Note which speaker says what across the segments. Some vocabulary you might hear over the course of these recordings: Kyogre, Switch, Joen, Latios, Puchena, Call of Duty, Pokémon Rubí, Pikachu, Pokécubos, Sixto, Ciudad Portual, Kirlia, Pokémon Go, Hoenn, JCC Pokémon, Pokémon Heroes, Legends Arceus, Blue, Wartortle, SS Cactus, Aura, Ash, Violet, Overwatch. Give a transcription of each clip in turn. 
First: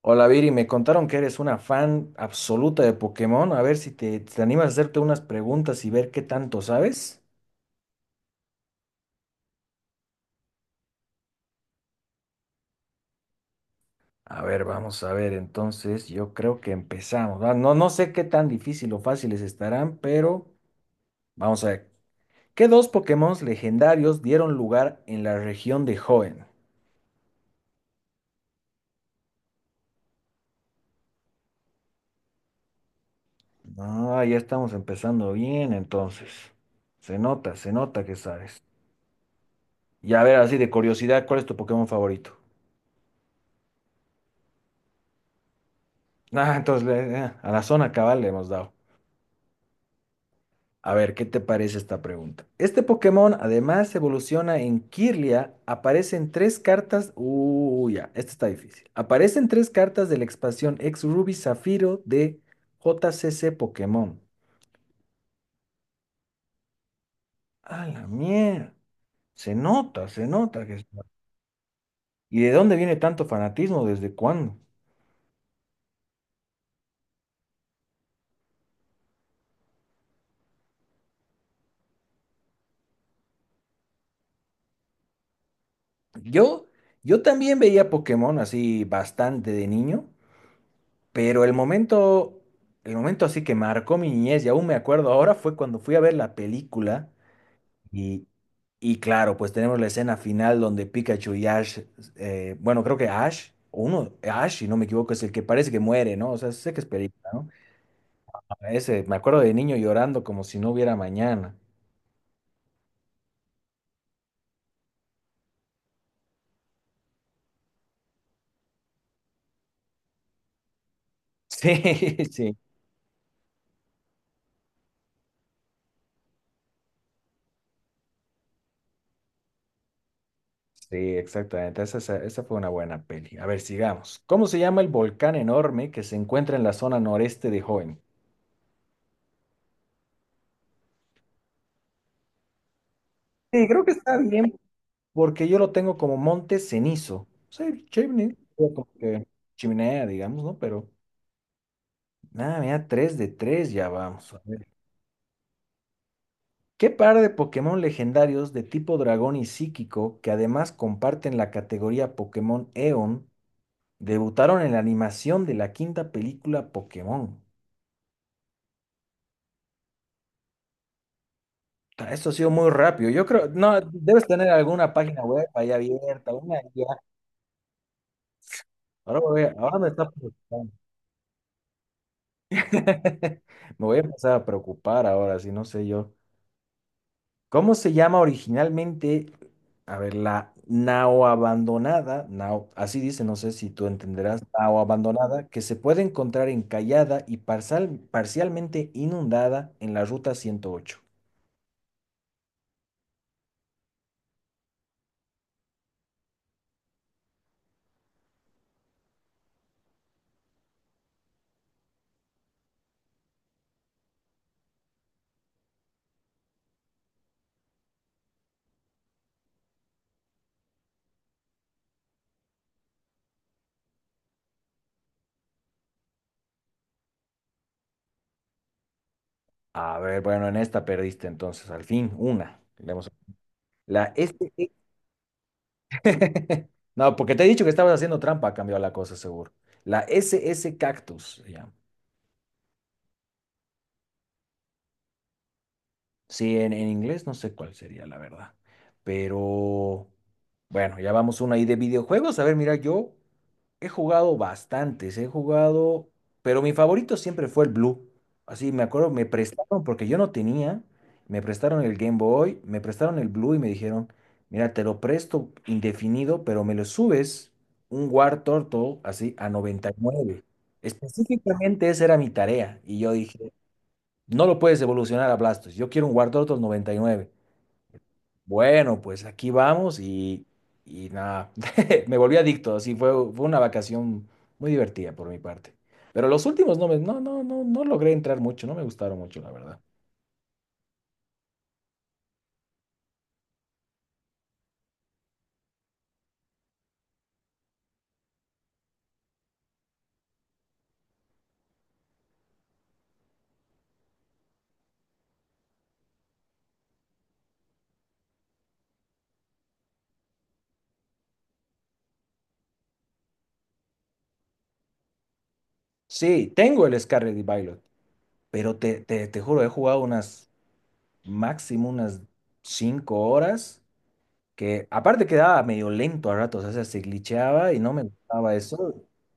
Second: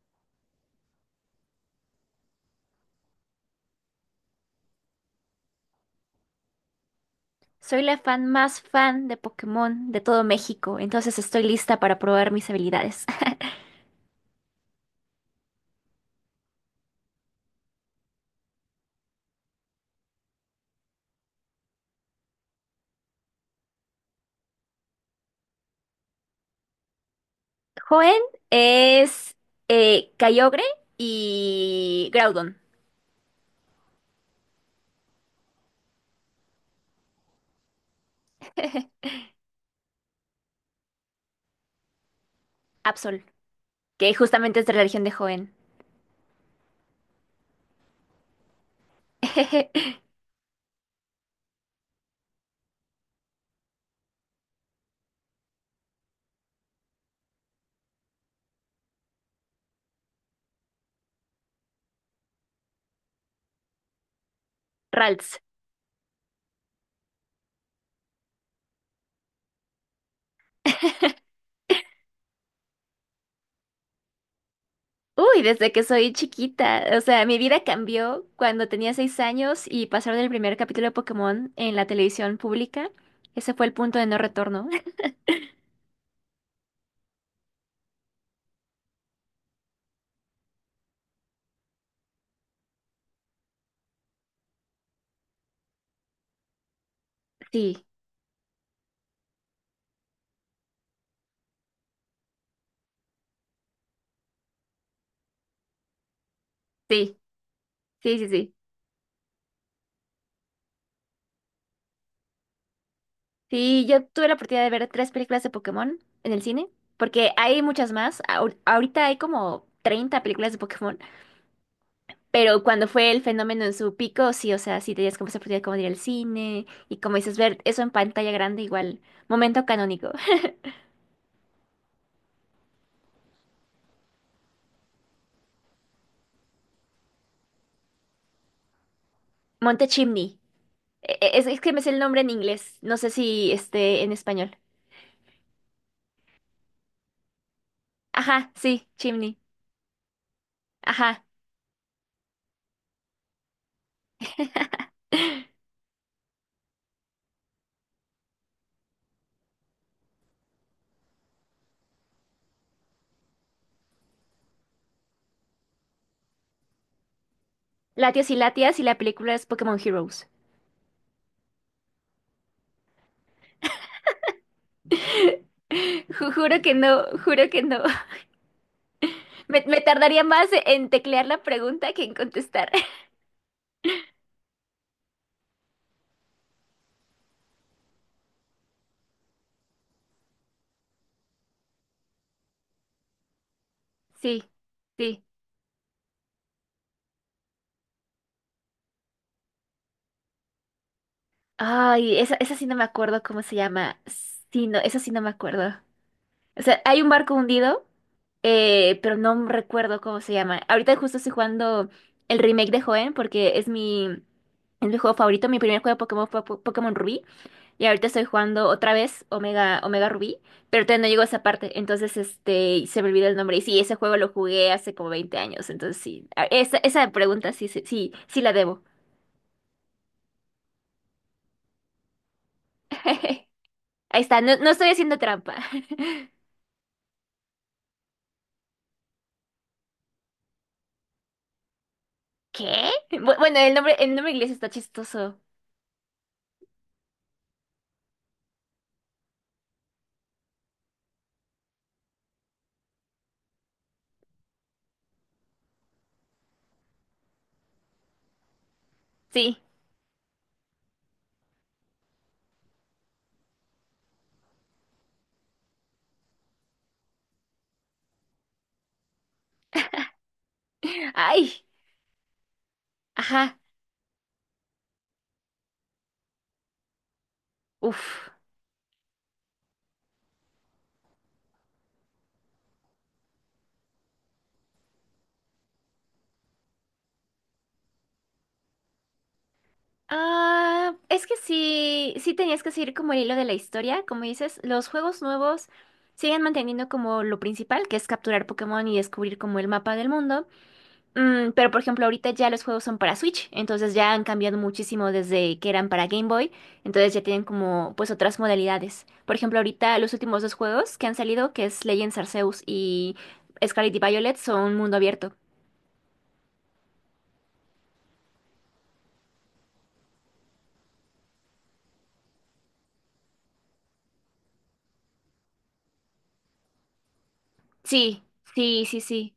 Speaker 1: Hola Viri, me contaron que eres una fan absoluta de Pokémon. A ver si te animas a hacerte unas preguntas y ver qué tanto sabes.
Speaker 2: Soy la fan más fan de Pokémon de todo México, entonces estoy lista para probar mis habilidades.
Speaker 1: A ver, vamos a ver. Entonces, yo creo que empezamos. Ah, no, no sé qué tan difícil o fáciles estarán, pero vamos a ver. ¿Qué dos Pokémon legendarios dieron lugar en la región de Hoenn?
Speaker 2: Joen es Kyogre y Groudon.
Speaker 1: Ah, ya estamos empezando bien, entonces. Se nota que sabes. Y a ver, así de curiosidad, ¿cuál es tu Pokémon favorito?
Speaker 2: Absol, que justamente es de la región de Joen.
Speaker 1: Ah, entonces a la zona cabal le hemos dado. A ver, ¿qué te parece esta pregunta? Este Pokémon además evoluciona en Kirlia. Aparecen tres cartas. Uy, ya, esta está difícil. Aparecen tres cartas de la expansión Ex Ruby Zafiro de JCC Pokémon.
Speaker 2: Ralts.
Speaker 1: A la mierda. Se nota que está- ¿Y de dónde viene tanto fanatismo? ¿Desde cuándo?
Speaker 2: Uy, desde que soy chiquita. O sea, mi vida cambió cuando tenía 6 años y pasaron el primer capítulo de Pokémon en la televisión pública. Ese fue el punto de no retorno.
Speaker 1: Yo, yo también veía Pokémon así bastante de niño. Pero el momento así que marcó mi niñez, y aún me acuerdo ahora, fue cuando fui a ver la película
Speaker 2: Sí,
Speaker 1: y, y claro, pues tenemos la escena final donde Pikachu y Ash, bueno, creo que Ash, o uno, Ash, si no me equivoco, es el que parece que muere, ¿no? O sea, sé que es
Speaker 2: sí,
Speaker 1: película, ¿no?
Speaker 2: sí, sí, sí.
Speaker 1: A ese, me acuerdo de niño llorando como si no hubiera mañana.
Speaker 2: Sí, yo tuve la oportunidad de ver 3 películas de Pokémon en el cine, porque hay muchas más. Ahorita hay como 30 películas de Pokémon,
Speaker 1: Sí, sí,
Speaker 2: pero cuando fue el fenómeno en su pico, sí, o sea, sí tenías como esa oportunidad como de ir al cine y, como dices, ver eso en pantalla grande igual, momento canónico.
Speaker 1: sí, exactamente. Esa fue una buena peli. A ver, sigamos. ¿Cómo se llama el volcán enorme que se encuentra en la zona noreste de Hoenn?
Speaker 2: Monte Chimney. Es que me sé el nombre en inglés, no sé si
Speaker 1: Sí, creo que
Speaker 2: esté en
Speaker 1: está
Speaker 2: español.
Speaker 1: bien porque yo lo tengo como monte cenizo. Sí, chimney,
Speaker 2: Ajá,
Speaker 1: o
Speaker 2: sí,
Speaker 1: como que
Speaker 2: Chimney.
Speaker 1: chimenea, digamos, ¿no? Pero,
Speaker 2: Ajá.
Speaker 1: nada, mira, 3 de 3 ya vamos. A ver. ¿Qué par de Pokémon legendarios de tipo dragón y psíquico, que además comparten la categoría Pokémon Eon, debutaron en la animación de la quinta película Pokémon?
Speaker 2: Latios y Latias, y la película es Pokémon Heroes.
Speaker 1: Ta, esto ha sido muy rápido. Yo creo, no, debes tener alguna página web ahí
Speaker 2: Ju-
Speaker 1: abierta, una
Speaker 2: juro que
Speaker 1: guía.
Speaker 2: no, juro que no.
Speaker 1: Ahora,
Speaker 2: Me,
Speaker 1: ahora
Speaker 2: me
Speaker 1: me está
Speaker 2: tardaría más
Speaker 1: preocupando.
Speaker 2: en teclear la pregunta que en contestar.
Speaker 1: Me voy a empezar a preocupar ahora, si no sé yo. ¿Cómo se llama originalmente? A ver, la nao abandonada, nao, así dice, no sé si tú entenderás,
Speaker 2: Sí,
Speaker 1: nao
Speaker 2: sí.
Speaker 1: abandonada, que se puede encontrar encallada y parcialmente inundada en la ruta 108.
Speaker 2: Ay, esa sí no me acuerdo cómo se llama. Sí, no, esa sí no me acuerdo. O sea, hay un barco hundido, pero no recuerdo cómo se llama. Ahorita justo estoy jugando el remake de Joen porque es mi juego favorito. Mi primer juego de Pokémon fue Pokémon Rubí. Y ahorita estoy jugando otra vez Omega Rubí, pero todavía no llego a esa parte, entonces se me olvidó el nombre. Y sí, ese juego lo jugué hace como 20 años, entonces sí, esa pregunta sí, sí, sí, sí la debo.
Speaker 1: A ver, bueno, en esta perdiste entonces, al fin, una. Le hemos- La
Speaker 2: Ahí
Speaker 1: S...
Speaker 2: está, no, no
Speaker 1: S.
Speaker 2: estoy haciendo trampa.
Speaker 1: No, porque te he dicho que estabas haciendo trampa, ha cambiado la cosa, seguro. La SS Cactus, se llama.
Speaker 2: ¿Qué? Bueno, el nombre inglés está chistoso.
Speaker 1: Sí, en inglés no sé cuál sería, la verdad. Pero bueno, ya vamos una ahí de videojuegos. A ver, mira, yo he jugado bastantes, he jugado, pero mi favorito siempre fue el Blue. Así me acuerdo, me
Speaker 2: Sí.
Speaker 1: prestaron porque yo no tenía, me prestaron el Game Boy, me prestaron el Blue y me dijeron, mira, te lo presto indefinido, pero me lo subes un War Turtle así a 99.
Speaker 2: Ay,
Speaker 1: Específicamente esa era mi tarea. Y yo dije,
Speaker 2: ajá.
Speaker 1: no lo puedes evolucionar a Blastos. Yo quiero un Wartortle 99.
Speaker 2: Uf.
Speaker 1: Bueno, pues aquí vamos y nada, me volví adicto. Así fue una vacación muy divertida por mi parte. Pero los últimos no logré entrar mucho, no me gustaron mucho, la verdad.
Speaker 2: Ah, es que sí, sí tenías que seguir como el hilo de la historia, como dices. Los juegos nuevos siguen manteniendo como lo principal, que es capturar Pokémon y descubrir como el mapa del mundo. Pero, por ejemplo, ahorita ya los juegos son para Switch, entonces ya han cambiado muchísimo desde que eran para Game Boy, entonces ya tienen como pues otras modalidades. Por ejemplo, ahorita los últimos 2 juegos que han salido, que es Legends Arceus y Scarlet y Violet, son mundo abierto.
Speaker 1: Sí, tengo el Scarlet y Violet, pero te juro, he jugado máximo unas 5 horas, que aparte quedaba medio lento a ratos, o sea, se glitcheaba y no me
Speaker 2: Sí,
Speaker 1: gustaba
Speaker 2: sí,
Speaker 1: eso.
Speaker 2: sí, sí.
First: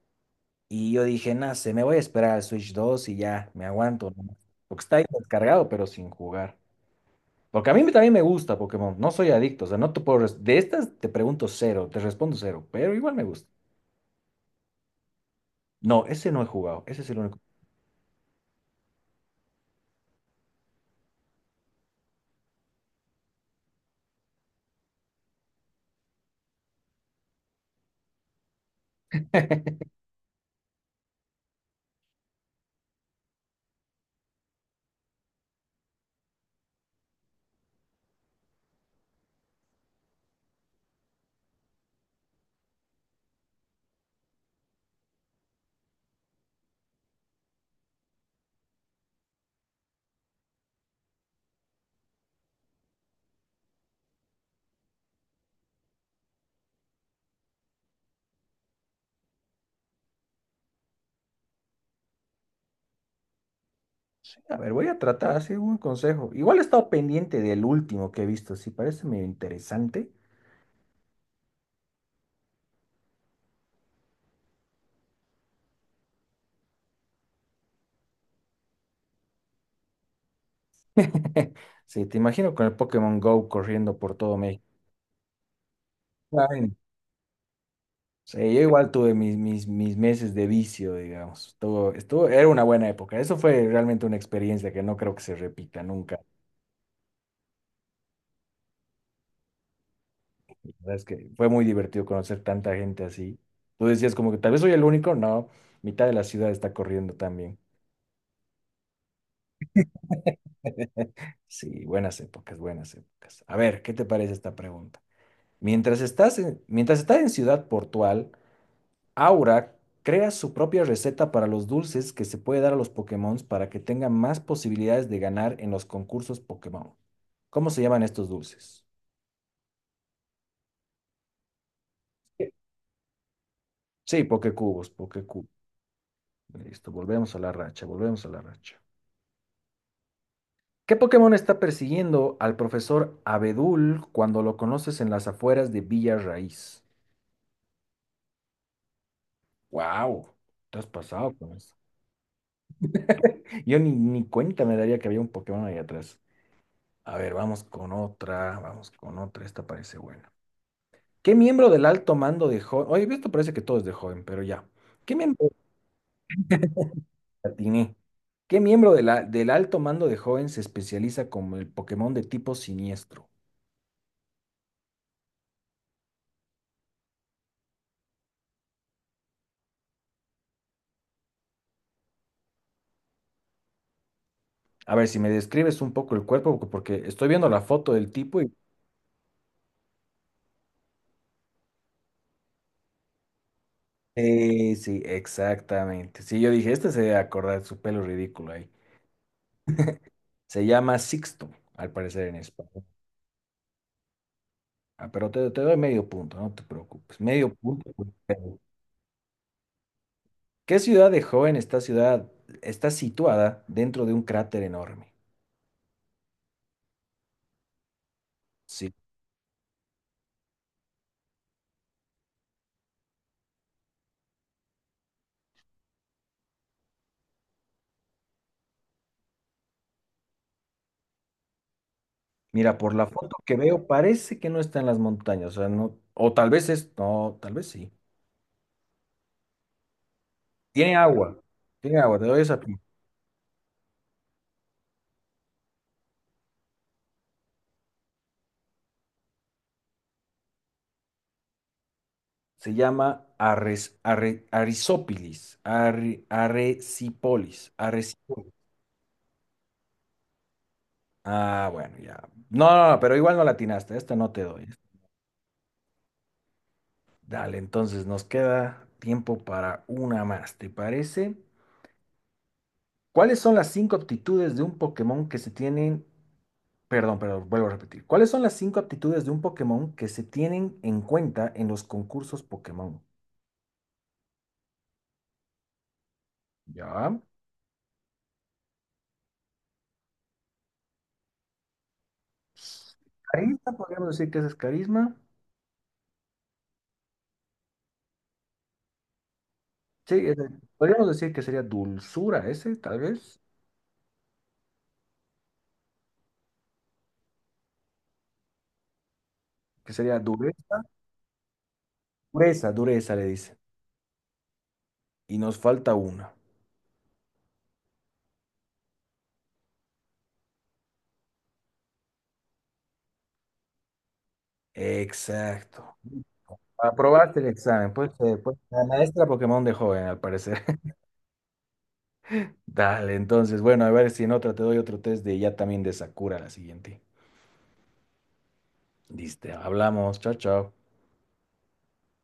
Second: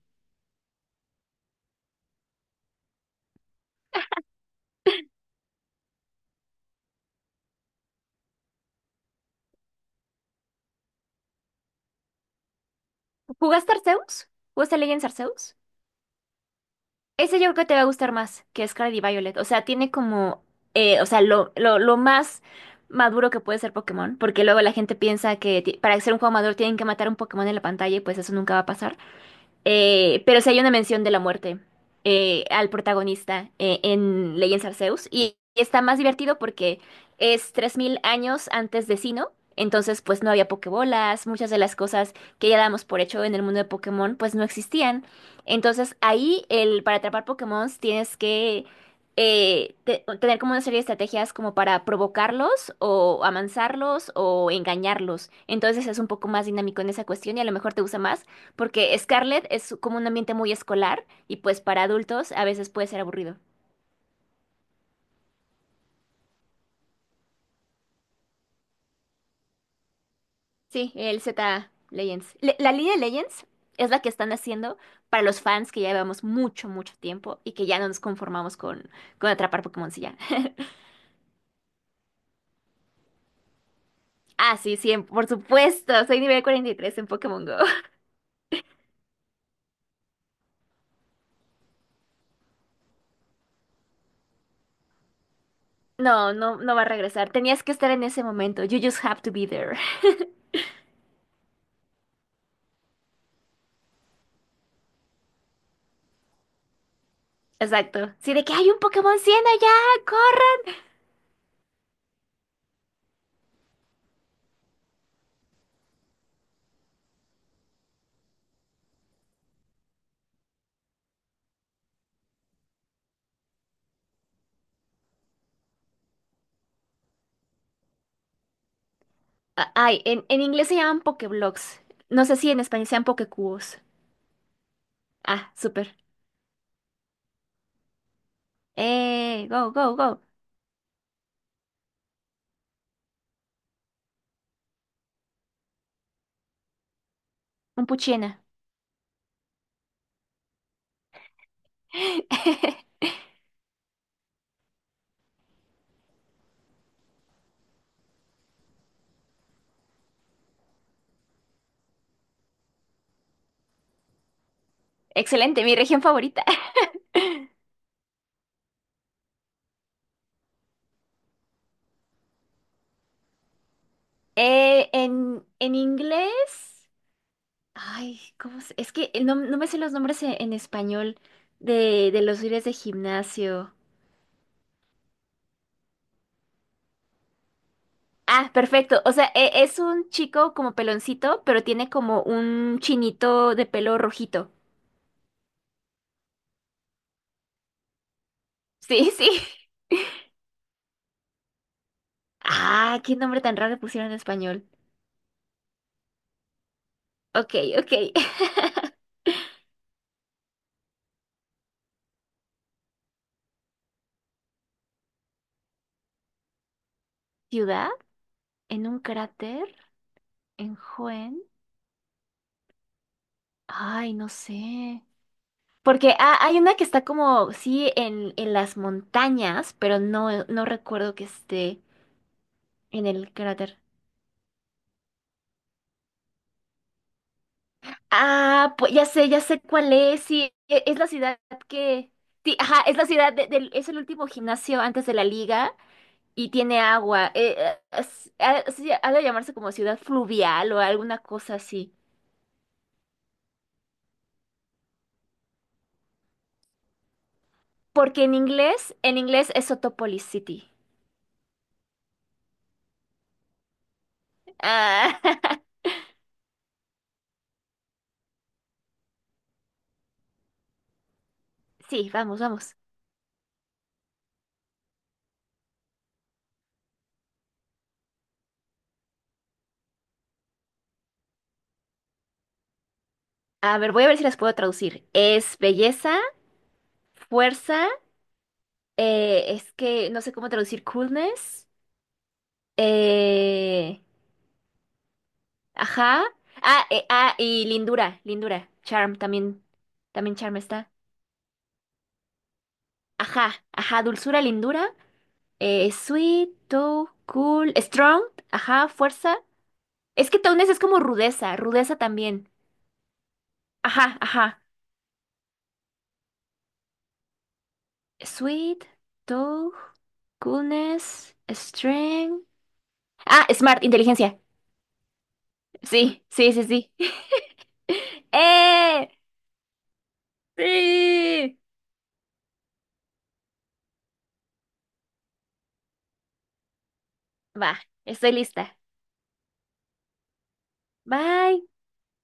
Speaker 1: Y yo dije, nada, se me voy a esperar al Switch 2 y ya, me aguanto, ¿no? Porque está ahí descargado, pero sin jugar. Porque a mí también me gusta Pokémon, no soy adicto, o sea, no te puedo... De estas te pregunto cero, te respondo cero, pero igual me gusta.
Speaker 2: ¿Jugaste Arceus? ¿Jugaste Legends Arceus?
Speaker 1: No, ese no he jugado, ese es el
Speaker 2: Ese
Speaker 1: único.
Speaker 2: yo creo que te va a gustar más que Scarlet y Violet. O sea, tiene como, o sea, lo más maduro que puede ser Pokémon, porque luego la gente piensa que para ser un juego maduro tienen que matar un Pokémon en la pantalla, y pues eso nunca va a pasar. Pero sí hay una mención de la muerte al protagonista en Legends Arceus. Y está más divertido porque es 3000 años antes de Sinnoh. Entonces, pues no había pokebolas, muchas de las cosas que ya damos por hecho en el mundo de Pokémon, pues no existían. Entonces, para atrapar Pokémon tienes que tener como una serie de estrategias como para provocarlos o amansarlos o engañarlos. Entonces es un poco más dinámico en esa cuestión, y a lo mejor te gusta más porque Scarlett es como un ambiente muy escolar y pues para adultos a veces puede ser aburrido.
Speaker 1: Sí, a ver, voy a tratar, así un consejo. Igual he estado pendiente del último que he visto, sí, parece medio interesante.
Speaker 2: Sí, el Z Legends. La línea Legends es la que están haciendo para los fans que ya llevamos mucho, mucho tiempo y que ya no nos conformamos con, atrapar Pokémon si ya.
Speaker 1: Sí, te imagino con el Pokémon Go corriendo por todo
Speaker 2: Ah,
Speaker 1: México.
Speaker 2: sí, sí, por supuesto, soy nivel 43 en Pokémon Go.
Speaker 1: Sí, yo igual tuve mis meses de vicio, digamos. Era una buena época. Eso fue realmente una experiencia que no creo que se repita nunca.
Speaker 2: No, no, no va a regresar. Tenías que estar en ese momento. You just have to be there.
Speaker 1: La verdad es que fue muy divertido conocer tanta gente así. Tú decías como que tal vez soy el único. No, mitad de la ciudad está corriendo también.
Speaker 2: Exacto. Sí, de que hay un Pokémon 100 allá, corre.
Speaker 1: Sí, buenas épocas, buenas épocas. A ver, ¿qué te parece esta pregunta? Mientras estás en Ciudad Portual, Aura crea su propia receta para los dulces que se puede dar a los Pokémon para que tengan más posibilidades de ganar en los concursos Pokémon. ¿Cómo se llaman estos dulces?
Speaker 2: Ah, ay, en inglés se llaman Pokéblocks. No sé
Speaker 1: Sí,
Speaker 2: si en español sean Pokécubos.
Speaker 1: sí, Pokécubos,
Speaker 2: Ah,
Speaker 1: Pokécubos.
Speaker 2: súper.
Speaker 1: Listo, volvemos a la racha, volvemos a la racha.
Speaker 2: Go, go, go.
Speaker 1: ¿Qué Pokémon está persiguiendo al profesor Abedul cuando lo conoces en las afueras de Villa Raíz?
Speaker 2: Un puchena.
Speaker 1: ¡Wow! Te has pasado con eso. Yo ni cuenta me daría que había un Pokémon ahí atrás. A ver, vamos con otra, esta parece buena. ¿Qué miembro del alto mando de joven? Oye, esto parece que todo es de joven, pero ya. ¿Qué miembro
Speaker 2: Excelente, mi región favorita.
Speaker 1: la atiné? ¿Qué miembro de del alto mando de joven se especializa como el Pokémon de tipo siniestro?
Speaker 2: En inglés. Ay, es que no me sé los nombres en español de los líderes de gimnasio.
Speaker 1: A ver, si me describes un poco el cuerpo, porque estoy viendo la foto del tipo
Speaker 2: Ah,
Speaker 1: y...
Speaker 2: perfecto. O sea, es un chico como peloncito, pero tiene como un chinito de pelo rojito.
Speaker 1: Sí, sí, exactamente. Sí, yo dije, este se debe acordar su pelo ridículo ahí.
Speaker 2: Sí, sí.
Speaker 1: Se llama Sixto, al parecer en español.
Speaker 2: Ah, qué nombre tan raro le pusieron en español.
Speaker 1: Ah, pero te doy medio punto, no te preocupes. Medio
Speaker 2: Ok,
Speaker 1: punto.
Speaker 2: ok.
Speaker 1: ¿Qué ciudad de joven esta ciudad está situada dentro de un cráter enorme?
Speaker 2: ¿Ciudad? ¿En
Speaker 1: Sí.
Speaker 2: un cráter? En Joen, ay, no sé. Porque hay una que está como, sí, en las montañas, pero no recuerdo que esté
Speaker 1: Mira, por
Speaker 2: en
Speaker 1: la
Speaker 2: el
Speaker 1: foto que
Speaker 2: cráter.
Speaker 1: veo, parece que no está en las montañas, o sea, no, o tal vez es, no, tal vez sí.
Speaker 2: Ah, pues ya sé cuál es. Sí, e-
Speaker 1: Tiene
Speaker 2: es la
Speaker 1: agua,
Speaker 2: ciudad
Speaker 1: tiene
Speaker 2: que.
Speaker 1: agua, te doy
Speaker 2: Sí,
Speaker 1: esa pista.
Speaker 2: ajá, es la ciudad del. Es el último gimnasio antes de la liga y tiene agua. Ha sí, ha de llamarse como ciudad fluvial o alguna cosa así.
Speaker 1: Se llama Arres, Arre- Arisópilis, Arre- Arecipolis,
Speaker 2: Porque en
Speaker 1: Arecipolis.
Speaker 2: inglés, en inglés es Sotopolis City.
Speaker 1: Ah, bueno, ya. No, no, no, pero igual no latinaste, esta no te doy.
Speaker 2: Ah,
Speaker 1: Dale, entonces nos queda tiempo para una más, ¿te parece?
Speaker 2: sí, vamos, vamos.
Speaker 1: ¿Cuáles son las cinco aptitudes de un Pokémon que se tienen, perdón, perdón, vuelvo a repetir. ¿Cuáles son las cinco aptitudes de un Pokémon que se tienen en cuenta en los concursos Pokémon?
Speaker 2: A ver, voy a ver si las puedo traducir. Es belleza,
Speaker 1: Ya.
Speaker 2: fuerza, es que no sé cómo traducir coolness.
Speaker 1: Carisma,
Speaker 2: eh,
Speaker 1: podríamos decir que ese es carisma.
Speaker 2: ajá. Ah, ah, y lindura, lindura. Charm también,
Speaker 1: Sí,
Speaker 2: también charm está.
Speaker 1: podríamos decir que sería dulzura ese, tal vez.
Speaker 2: Ajá, ajá, dulzura, lindura. Sweet, tough, cool, strong, ajá, fuerza.
Speaker 1: Que sería
Speaker 2: Es que toughness
Speaker 1: dureza.
Speaker 2: es como rudeza, rudeza también.
Speaker 1: Dureza, dureza le dice.
Speaker 2: Ajá, ajá.
Speaker 1: Y nos falta una.
Speaker 2: Sweet, tough, coolness, strength. Ah, smart, inteligencia.
Speaker 1: Exacto.
Speaker 2: Sí, sí, sí, sí.
Speaker 1: Aprobaste el examen. Pues, la
Speaker 2: ¡Eh!
Speaker 1: maestra Pokémon de joven, al parecer.
Speaker 2: ¡Sí!
Speaker 1: Dale, entonces, bueno, a ver si en otra te doy otro test de ya también de Sakura la siguiente.
Speaker 2: Va, estoy lista.
Speaker 1: Listo, hablamos, chao, chao.
Speaker 2: Bye.